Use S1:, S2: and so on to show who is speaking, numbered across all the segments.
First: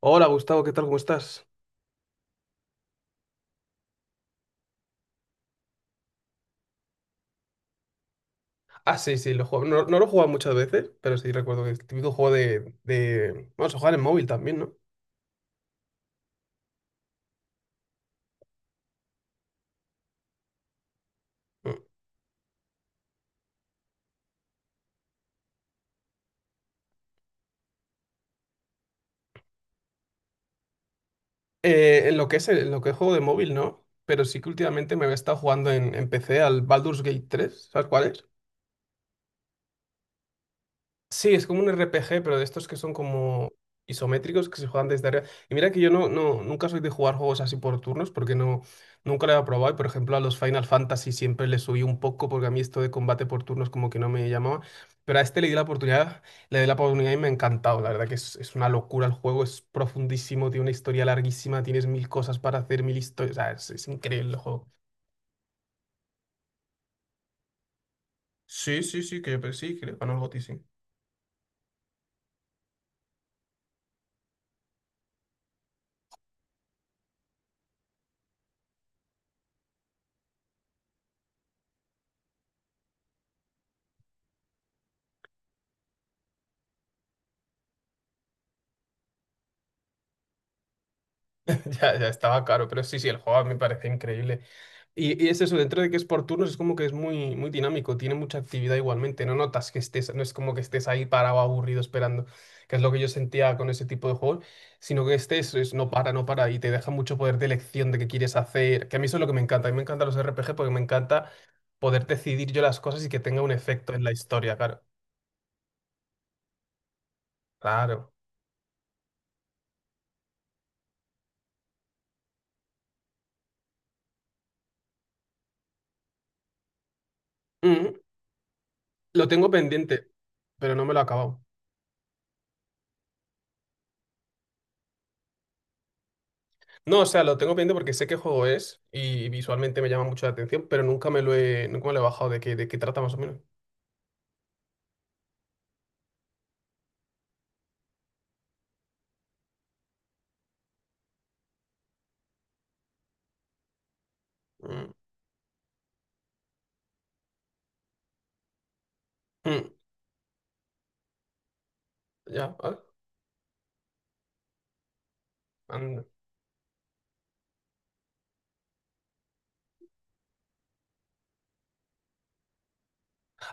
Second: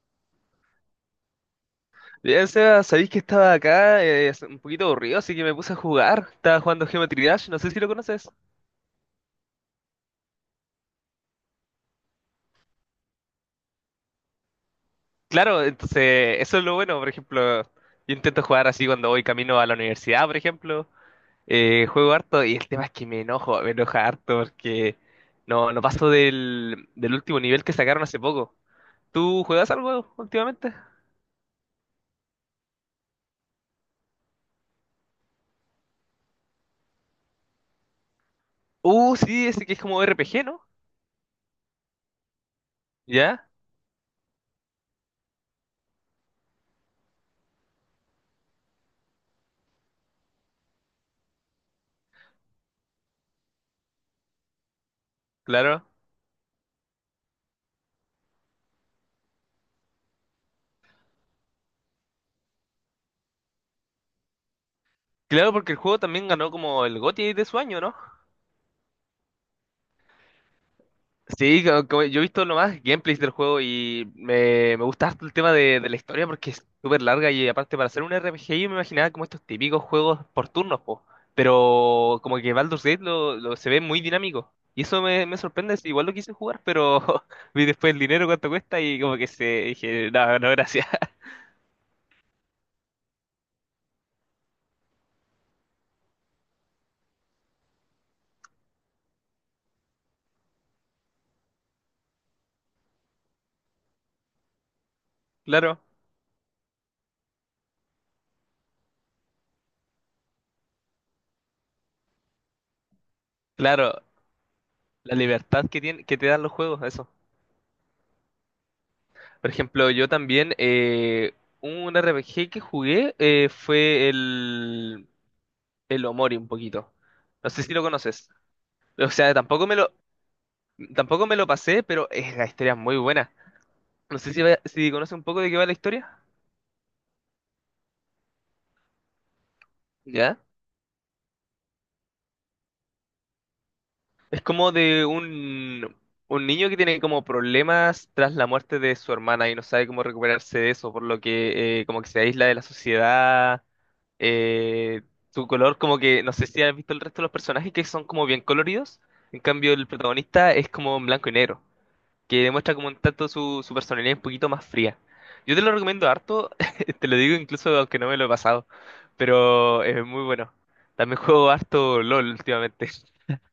S1: Hola Gustavo, ¿qué tal? ¿Cómo estás?
S2: Ya, o sea, sabéis que estaba acá un poquito aburrido, así que me puse a jugar. Estaba jugando Geometry Dash, no sé si lo conoces.
S1: Ah, sí, sí, lo juego. No, no lo he jugado muchas veces, pero sí recuerdo que es el típico juego Bueno, se juega en móvil también, ¿no?
S2: Claro, entonces eso es lo bueno, por ejemplo, yo intento jugar así cuando voy camino a la universidad, por ejemplo.
S1: Mm.
S2: Juego harto y el tema es que me enoja harto porque no paso del último nivel que sacaron hace poco. ¿Tú juegas algo últimamente?
S1: En lo que es en lo que es juego de móvil, ¿no? Pero sí que últimamente me había estado jugando en PC al Baldur's Gate tres, ¿sabes cuál es?
S2: Sí, ese que es como RPG, ¿no?
S1: Sí, es como un RPG, pero de estos que son
S2: Ya,
S1: como isométricos que se juegan desde arriba. Y mira que yo nunca soy de jugar juegos así por turnos porque no, nunca lo he probado. Y por ejemplo, a los Final Fantasy siempre le subí un poco porque a mí esto de combate por turnos como que no me llamaba. Pero a este le di la
S2: claro.
S1: oportunidad y me ha encantado. La verdad que es una locura el juego, es profundísimo, tiene una historia larguísima, tienes mil cosas para hacer, mil historias. O sea, es increíble el juego.
S2: Claro, porque el juego también ganó como el GOTY de su año, ¿no?
S1: Sí, sí, sí, que yo pero sí, que le ganó el GOTY, sí.
S2: Sí, como yo he visto nomás gameplays del juego y me gusta harto el tema de la historia porque es súper larga y aparte para hacer un RPG yo me imaginaba como estos típicos juegos por turnos, po. Pero como que Baldur's Gate se ve muy dinámico y eso me sorprende, sí, igual lo quise jugar, pero vi después el dinero cuánto cuesta y como que se dije, no, no, gracias.
S1: Ya, ya estaba caro, pero sí, sí, el juego a mí me parece increíble. Y es eso, dentro de que es por turnos, es como que es muy, muy dinámico, tiene mucha actividad igualmente, no notas que estés, no es como que estés ahí parado, aburrido, esperando, que es lo que yo sentía con ese tipo de juegos, sino que estés, es,
S2: Claro,
S1: no para, y te deja mucho poder de elección de qué quieres hacer, que a mí eso es lo que me encanta, a mí me encantan los RPG porque me encanta poder decidir yo las cosas y que tenga un efecto
S2: claro,
S1: en la historia, claro.
S2: la libertad que tiene, que te dan los juegos, eso.
S1: Claro.
S2: Por ejemplo, yo también un RPG que jugué fue el Omori un poquito. No sé si lo
S1: Mm,
S2: conoces. O
S1: lo
S2: sea,
S1: tengo pendiente, pero no me lo he
S2: tampoco me
S1: acabado.
S2: lo pasé, pero es, la historia es muy buena. No sé si, si conoces un poco de qué va la historia.
S1: No, o sea, lo tengo pendiente porque sé qué juego es y visualmente me llama mucho la
S2: ¿Ya?
S1: atención, pero nunca me lo he bajado de qué trata más o menos.
S2: Es como de un niño que tiene como problemas tras la muerte de su hermana y no sabe cómo recuperarse de eso, por lo que como que se aísla de la sociedad.
S1: Mm,
S2: Eh, Su color como que, no sé si has visto el resto de los personajes que son como bien coloridos. En
S1: mm,
S2: cambio, el protagonista es como en blanco y negro. Que
S1: ya,
S2: demuestra
S1: ah,
S2: como un tanto su personalidad un poquito más fría. Yo te lo
S1: anda.
S2: recomiendo harto, te lo digo incluso aunque no me lo he pasado, pero es muy bueno. También juego harto LOL últimamente,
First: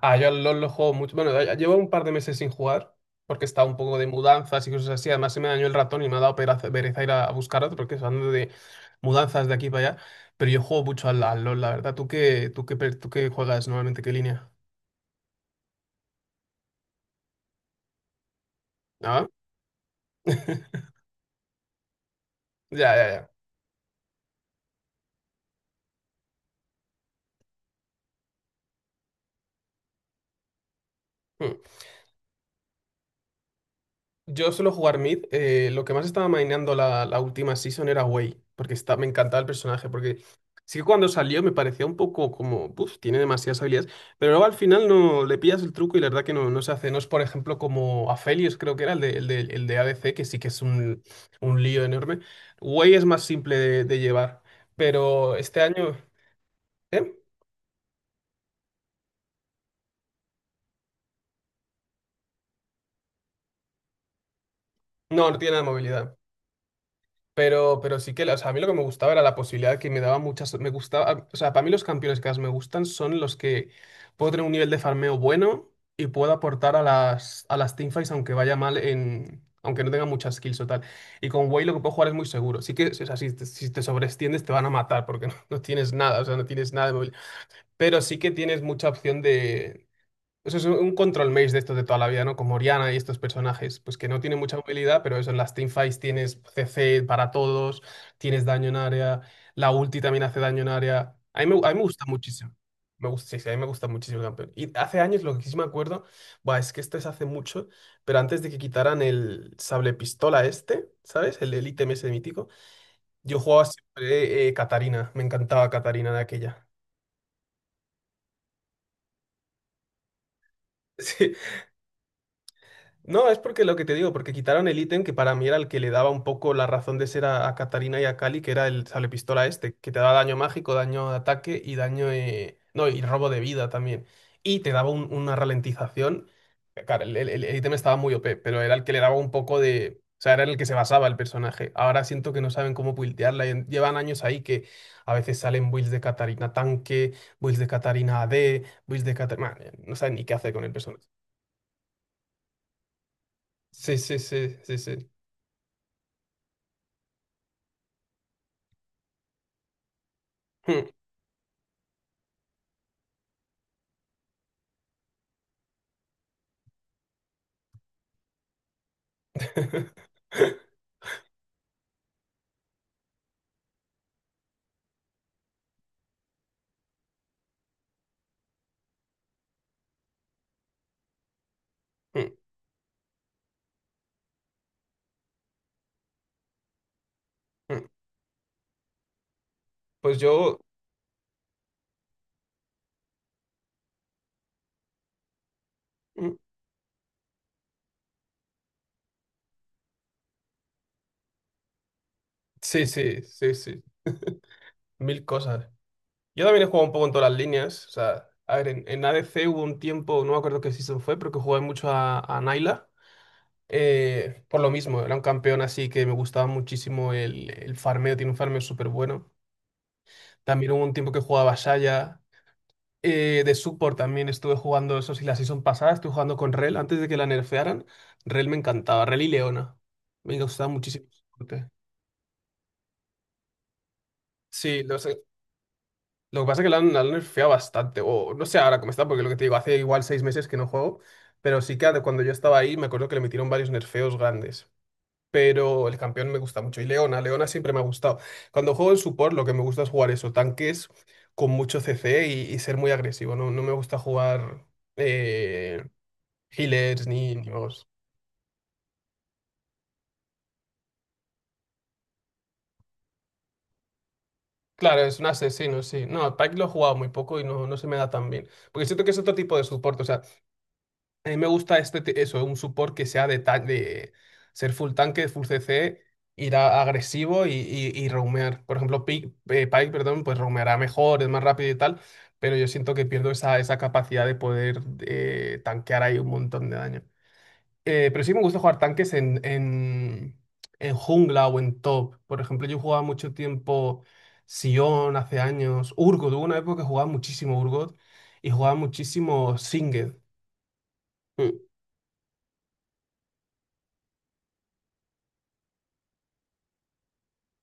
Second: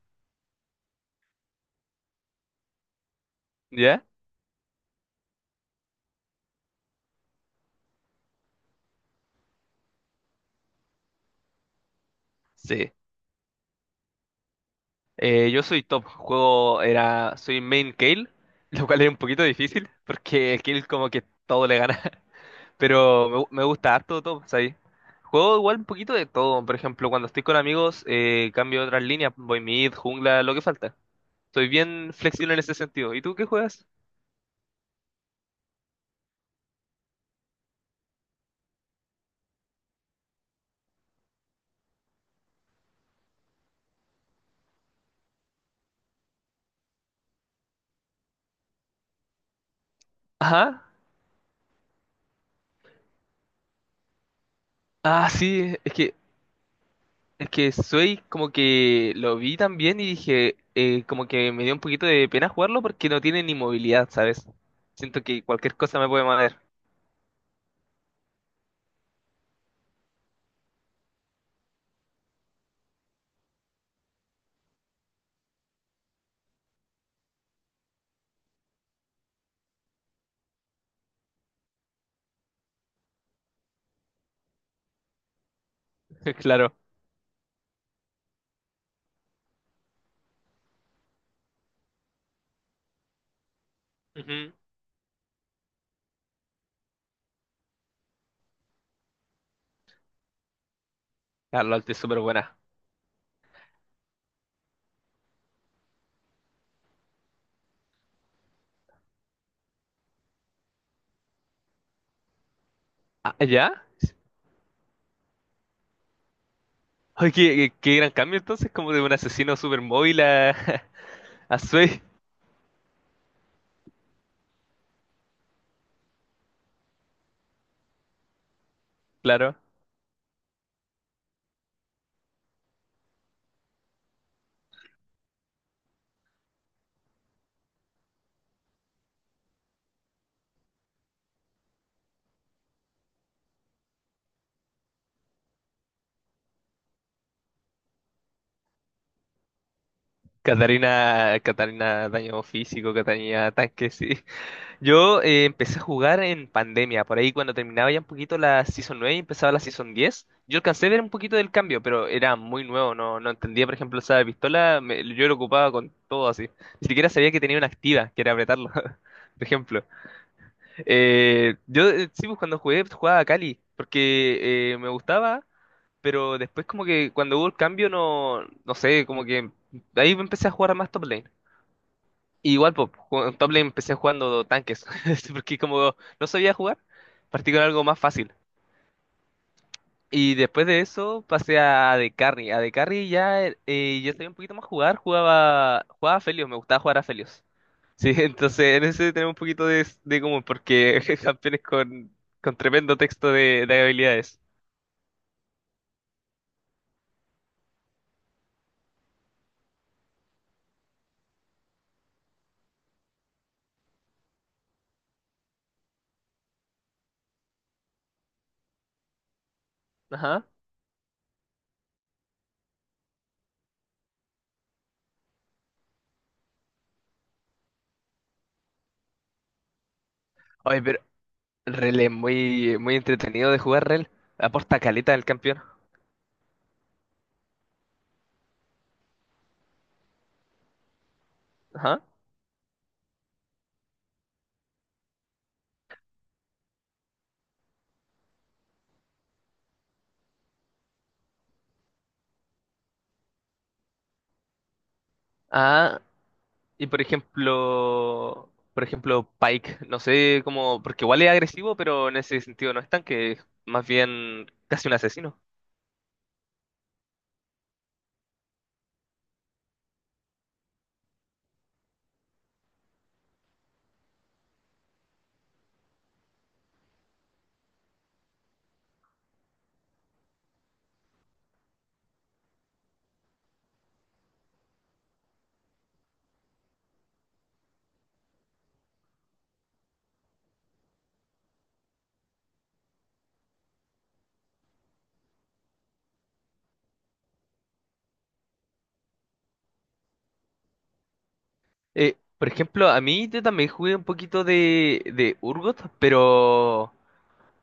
S1: Ah, yo al LoL lo juego mucho. Bueno, ya llevo un par de meses sin jugar porque estaba un poco
S2: ¿ya?
S1: de mudanzas y cosas así. Además, se me dañó el ratón y me ha dado pereza ir a buscar otro porque ando de mudanzas de aquí para allá. Pero yo juego mucho al LoL, la verdad.
S2: Sí.
S1: ¿Tú qué juegas normalmente? ¿Qué línea?
S2: Yo soy top, soy main Kayle, lo cual es un
S1: Ah,
S2: poquito difícil, porque Kayle como que todo le gana,
S1: Ya, ya, ya.
S2: pero me gusta harto top, ¿sabes? Juego igual un poquito de todo, por ejemplo, cuando estoy con amigos, cambio otras líneas, voy mid, jungla, lo que falta.
S1: Mm.
S2: Soy bien flexible en ese sentido. ¿Y tú qué juegas?
S1: Yo suelo jugar mid. Lo que más estaba maineando la última season era Wei, porque me encantaba el personaje, porque sí que cuando salió me parecía un poco como, uff, tiene demasiadas habilidades, pero luego al final no le pillas el truco y la verdad que no se hace. No es, por ejemplo, como Aphelios, creo que era el de ADC, que sí que es
S2: Ajá.
S1: un lío enorme. Wei es más simple de llevar,
S2: Ah,
S1: pero este
S2: sí,
S1: año... ¿eh?
S2: es que soy como que lo vi también y dije, como que me dio un poquito de pena jugarlo porque no tiene ni movilidad, ¿sabes? Siento
S1: No, no
S2: que
S1: tiene nada de
S2: cualquier cosa me
S1: movilidad.
S2: puede mover.
S1: Pero sí que, o sea, a mí lo que me gustaba era la posibilidad que me daba muchas, me gustaba, o sea, para mí los campeones que más me gustan son los que puedo tener un nivel de farmeo bueno y puedo aportar a a las teamfights aunque vaya mal en, aunque no tenga muchas kills o tal. Y con Wei lo que puedo jugar es muy seguro. Sí que, o sea, si te sobreextiendes te van a matar porque no, no tienes nada, o sea, no tienes
S2: Claro.
S1: nada de móvil. Pero sí que tienes mucha opción de eso es un control maze de estos de toda la vida, ¿no? Como Oriana y estos personajes, pues que no tienen
S2: Ujú.
S1: mucha movilidad, pero eso en las teamfights tienes CC para todos, tienes daño en área, la ulti también hace daño en área.
S2: Ah,
S1: A mí me
S2: LOL es
S1: gusta
S2: súper
S1: muchísimo.
S2: buena.
S1: Me gusta, sí, sí, a mí me gusta muchísimo el campeón. Y hace años, lo que sí me acuerdo, buah, es que este es hace mucho, pero antes de que quitaran el sable pistola este, ¿sabes? El ítem ese mítico,
S2: Ah,
S1: yo jugaba
S2: ¿ya?
S1: siempre Katarina, me encantaba Katarina de aquella.
S2: Ay, qué gran cambio entonces, como de un asesino súper móvil a,
S1: Sí.
S2: a Swain.
S1: No, es porque lo que te digo, porque quitaron el ítem que para mí era el que le daba un poco la razón de ser a Katarina y a Kali, que era el pistola
S2: Claro.
S1: este, que te daba daño mágico, daño de ataque y daño. No, y robo de vida también. Y te daba una ralentización. Claro, el ítem estaba muy OP, pero era el que le daba un poco de. O sea, era en el que se basaba el personaje. Ahora siento que no saben cómo buildearla. Llevan años ahí que a veces salen builds de Katarina tanque, builds de Catarina AD, builds de Catarina... No saben ni qué hacer con el personaje.
S2: Catarina, Catarina daño físico, Catarina tanque,
S1: Sí,
S2: sí.
S1: sí, sí, sí, sí.
S2: Yo empecé a jugar en pandemia, por ahí cuando terminaba ya un poquito la Season 9 y empezaba la Season 10. Yo alcancé a
S1: Mm,
S2: ver un poquito del cambio, pero era muy nuevo, no entendía, por ejemplo, esa pistola, yo lo ocupaba con todo así. Ni siquiera sabía que tenía una activa, que era apretarlo, por ejemplo. Yo Sí, pues cuando jugué, jugaba a Cali, porque me gustaba, pero después como que cuando hubo el cambio, no sé, como que ahí empecé a jugar a más top lane.
S1: mm,
S2: Y igual, pues, en top lane empecé jugando tanques, porque como no sabía jugar, partí con algo
S1: mm.
S2: más fácil.
S1: Pues
S2: Y
S1: yo,
S2: después de eso pasé a de Carry. A de Carry ya yo sabía un poquito más jugar, jugaba a
S1: mm,
S2: Felios, me gustaba jugar a Felios. Sí, entonces en ese tenemos un poquito de común, porque campeones con
S1: sí,
S2: tremendo
S1: sí,
S2: texto
S1: sí,
S2: de
S1: sí,
S2: habilidades.
S1: mil cosas. Yo también he jugado un poco en todas las líneas, o sea, a ver, en ADC hubo un tiempo, no me acuerdo qué season fue, pero que jugué mucho a Naila, por lo mismo, era un campeón así que me gustaba muchísimo el farmeo, tiene un farmeo súper bueno.
S2: Ajá.
S1: También hubo un tiempo que jugaba a Shaya, de support también estuve jugando eso, sí, la season pasada estuve jugando con Rel antes de que la nerfearan. Rel me encantaba, Rel y Leona. Me gustaba
S2: Oye, pero
S1: muchísimo. El soporte.
S2: Rel es muy entretenido de jugar, Rel. Aporta
S1: Sí, lo
S2: caleta
S1: sé.
S2: al campeón.
S1: Lo que pasa es que la han nerfeado bastante, o no sé ahora cómo está, porque lo que te digo, hace igual 6 meses que no juego, pero sí que
S2: Ajá.
S1: de cuando yo estaba ahí me acuerdo que le metieron varios nerfeos grandes. Pero el campeón me gusta mucho. Y Leona, Leona siempre me ha gustado. Cuando juego en support, lo que me gusta es jugar eso, tanques con mucho CC y ser muy agresivo. No, no me gusta jugar. eh,
S2: Ah, y
S1: Healers ni magos.
S2: por ejemplo, Pike, no sé cómo, porque igual es agresivo, pero en ese sentido no es tan que es más bien casi un
S1: Claro, es un
S2: asesino.
S1: asesino, sí. No, Pike lo he jugado muy poco y no, no se me da tan bien. Porque siento que es otro tipo de soporte. O sea, a mí me gusta eso, un support que sea de ser full tanque, full CC, ir agresivo y roamear. Por ejemplo, Pike, perdón, pues roameará mejor, es más rápido y tal. Pero yo siento que pierdo esa capacidad de poder tanquear ahí un montón de daño. Pero sí me gusta jugar tanques en jungla o en top. Por ejemplo, yo jugaba mucho tiempo Sion hace años, Urgot. Hubo una época que jugaba muchísimo Urgot y jugaba muchísimo Singed. Mm,
S2: Por ejemplo, a mí yo también jugué un poquito de Urgot, pero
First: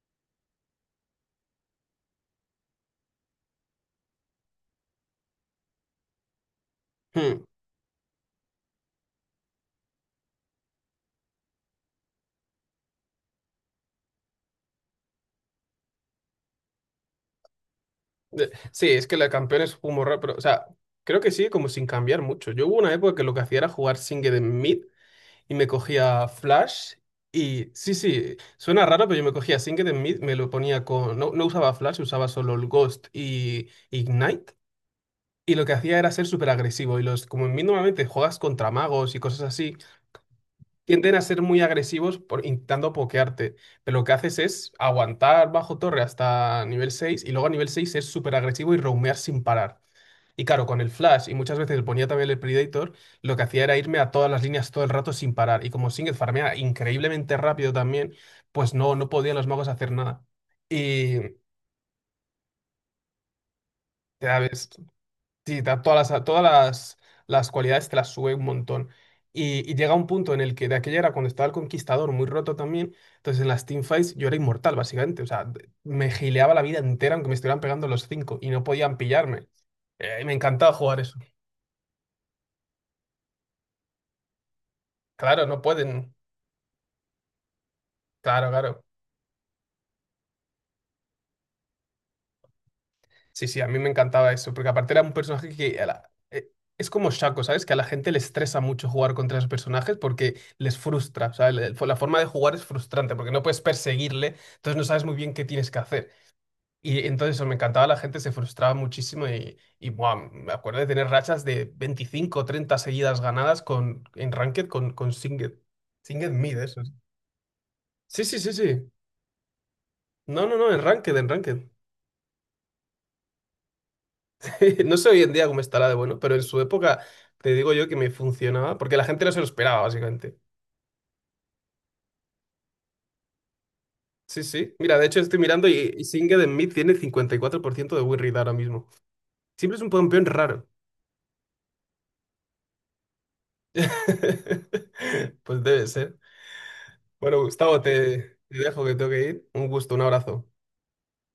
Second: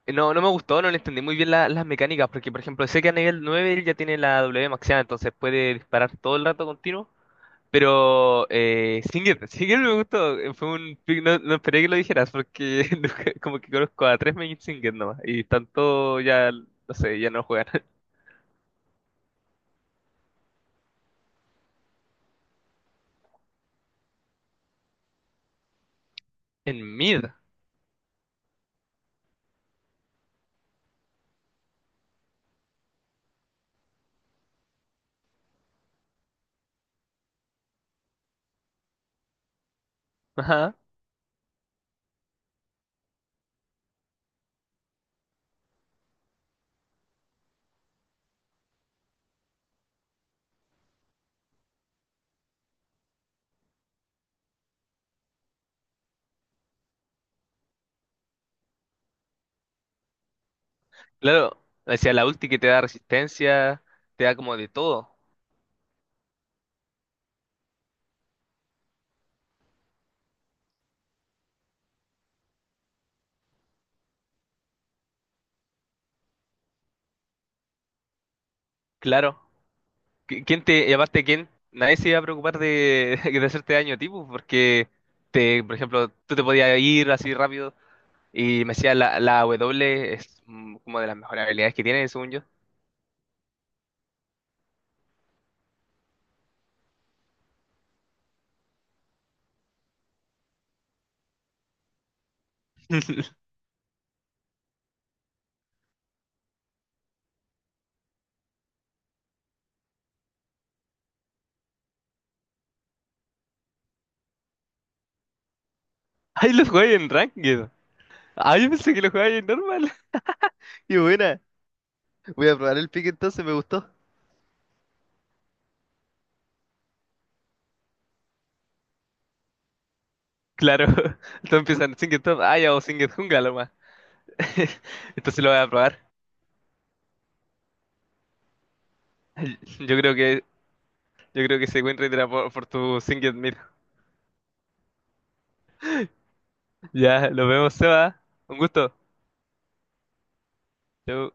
S2: no me gustó, no le entendí muy bien la- las mecánicas, porque por ejemplo, sé que a nivel 9 él ya tiene la W maxeada, entonces puede disparar todo el rato continuo.
S1: mm.
S2: Pero Singed, Singed me gustó, fue un pick, no esperé que lo dijeras porque nunca- como que conozco a tres main Singed nomás y tanto ya, no sé, ya no juegan.
S1: Sí, es que la campeona es un raro, pero, o sea, creo que sigue como sin cambiar mucho. Yo hubo una época que lo que hacía era jugar Singed en mid y me cogía
S2: En
S1: Flash.
S2: mid,
S1: Y sí, sí, suena raro, pero yo me cogía Singed en mid, me lo ponía con. No, no usaba Flash, usaba solo el Ghost y Ignite. Y lo que hacía era ser súper agresivo. Y los, como en mí normalmente juegas contra magos y cosas así,
S2: ajá,
S1: tienden a ser muy agresivos por, intentando pokearte. Pero lo que haces es aguantar bajo torre hasta nivel 6 y luego a nivel 6 ser súper agresivo y roamear sin parar. Y claro, con el flash y muchas veces ponía también el Predator, lo que hacía era irme a todas las líneas todo el rato sin parar. Y como Singed farmea increíblemente rápido también, pues no, no podían los magos hacer nada. Y,
S2: claro, decía la ulti que te da resistencia, te da como
S1: ¿sabes?
S2: de todo,
S1: Sí, da todas las cualidades te las sube un montón. Y llega un punto en el que de aquella era cuando estaba el conquistador muy roto también, entonces en las teamfights yo era inmortal básicamente, o sea, me gileaba la vida entera aunque me estuvieran pegando los cinco y no podían
S2: claro.
S1: pillarme. Y me
S2: ¿Quién
S1: encantaba
S2: te, y
S1: jugar eso.
S2: aparte quién, nadie se iba a preocupar de, de hacerte daño tipo porque
S1: Claro, no
S2: te, por ejemplo,
S1: pueden,
S2: tú te podías ir así rápido
S1: claro,
S2: y me
S1: claro.
S2: decía la W es mm, como de las mejores habilidades que tiene, según yo.
S1: Sí, sí, a mí me encantaba eso, porque aparte era un personaje que a la- es como Shaco, ¿sabes? Que a la gente le estresa mucho jugar contra esos personajes porque les frustra, o sea, la forma de jugar es frustrante porque no puedes perseguirle, entonces no sabes muy bien qué tienes que hacer. Y entonces eso me encantaba, la gente se frustraba muchísimo y buah, me acuerdo de tener rachas de 25, o 30 seguidas ganadas con, en Ranked con Singed, Singed
S2: Ay,
S1: Mid,
S2: lo
S1: eso.
S2: jugáis en Ranked.
S1: Sí, sí, sí,
S2: Ah, yo
S1: sí.
S2: pensé que lo jugáis en normal.
S1: No, no, no, en
S2: Y
S1: Ranked, en
S2: buena,
S1: Ranked.
S2: voy a probar el pick entonces, me gustó.
S1: No sé hoy en día cómo estará de bueno, pero en su época te digo yo que me funcionaba, porque la gente no se lo esperaba, básicamente.
S2: Claro, todos empiezan Singed Top. Ah, ya o Singed Jungla lo más.
S1: Sí, sí. Mira, de hecho estoy
S2: Entonces lo voy a
S1: mirando
S2: probar.
S1: y Singed en mí tiene 54% de win rate ahora mismo. Siempre es un
S2: Yo creo
S1: campeón
S2: que,
S1: raro.
S2: yo creo que ese win rate era por tu Singed Mid.
S1: Pues debe ser.
S2: Ya,
S1: Bueno,
S2: lo vemos,
S1: Gustavo,
S2: Seba.
S1: te
S2: Un
S1: dejo que
S2: gusto.
S1: tengo que ir. Un gusto, un abrazo.
S2: Chau.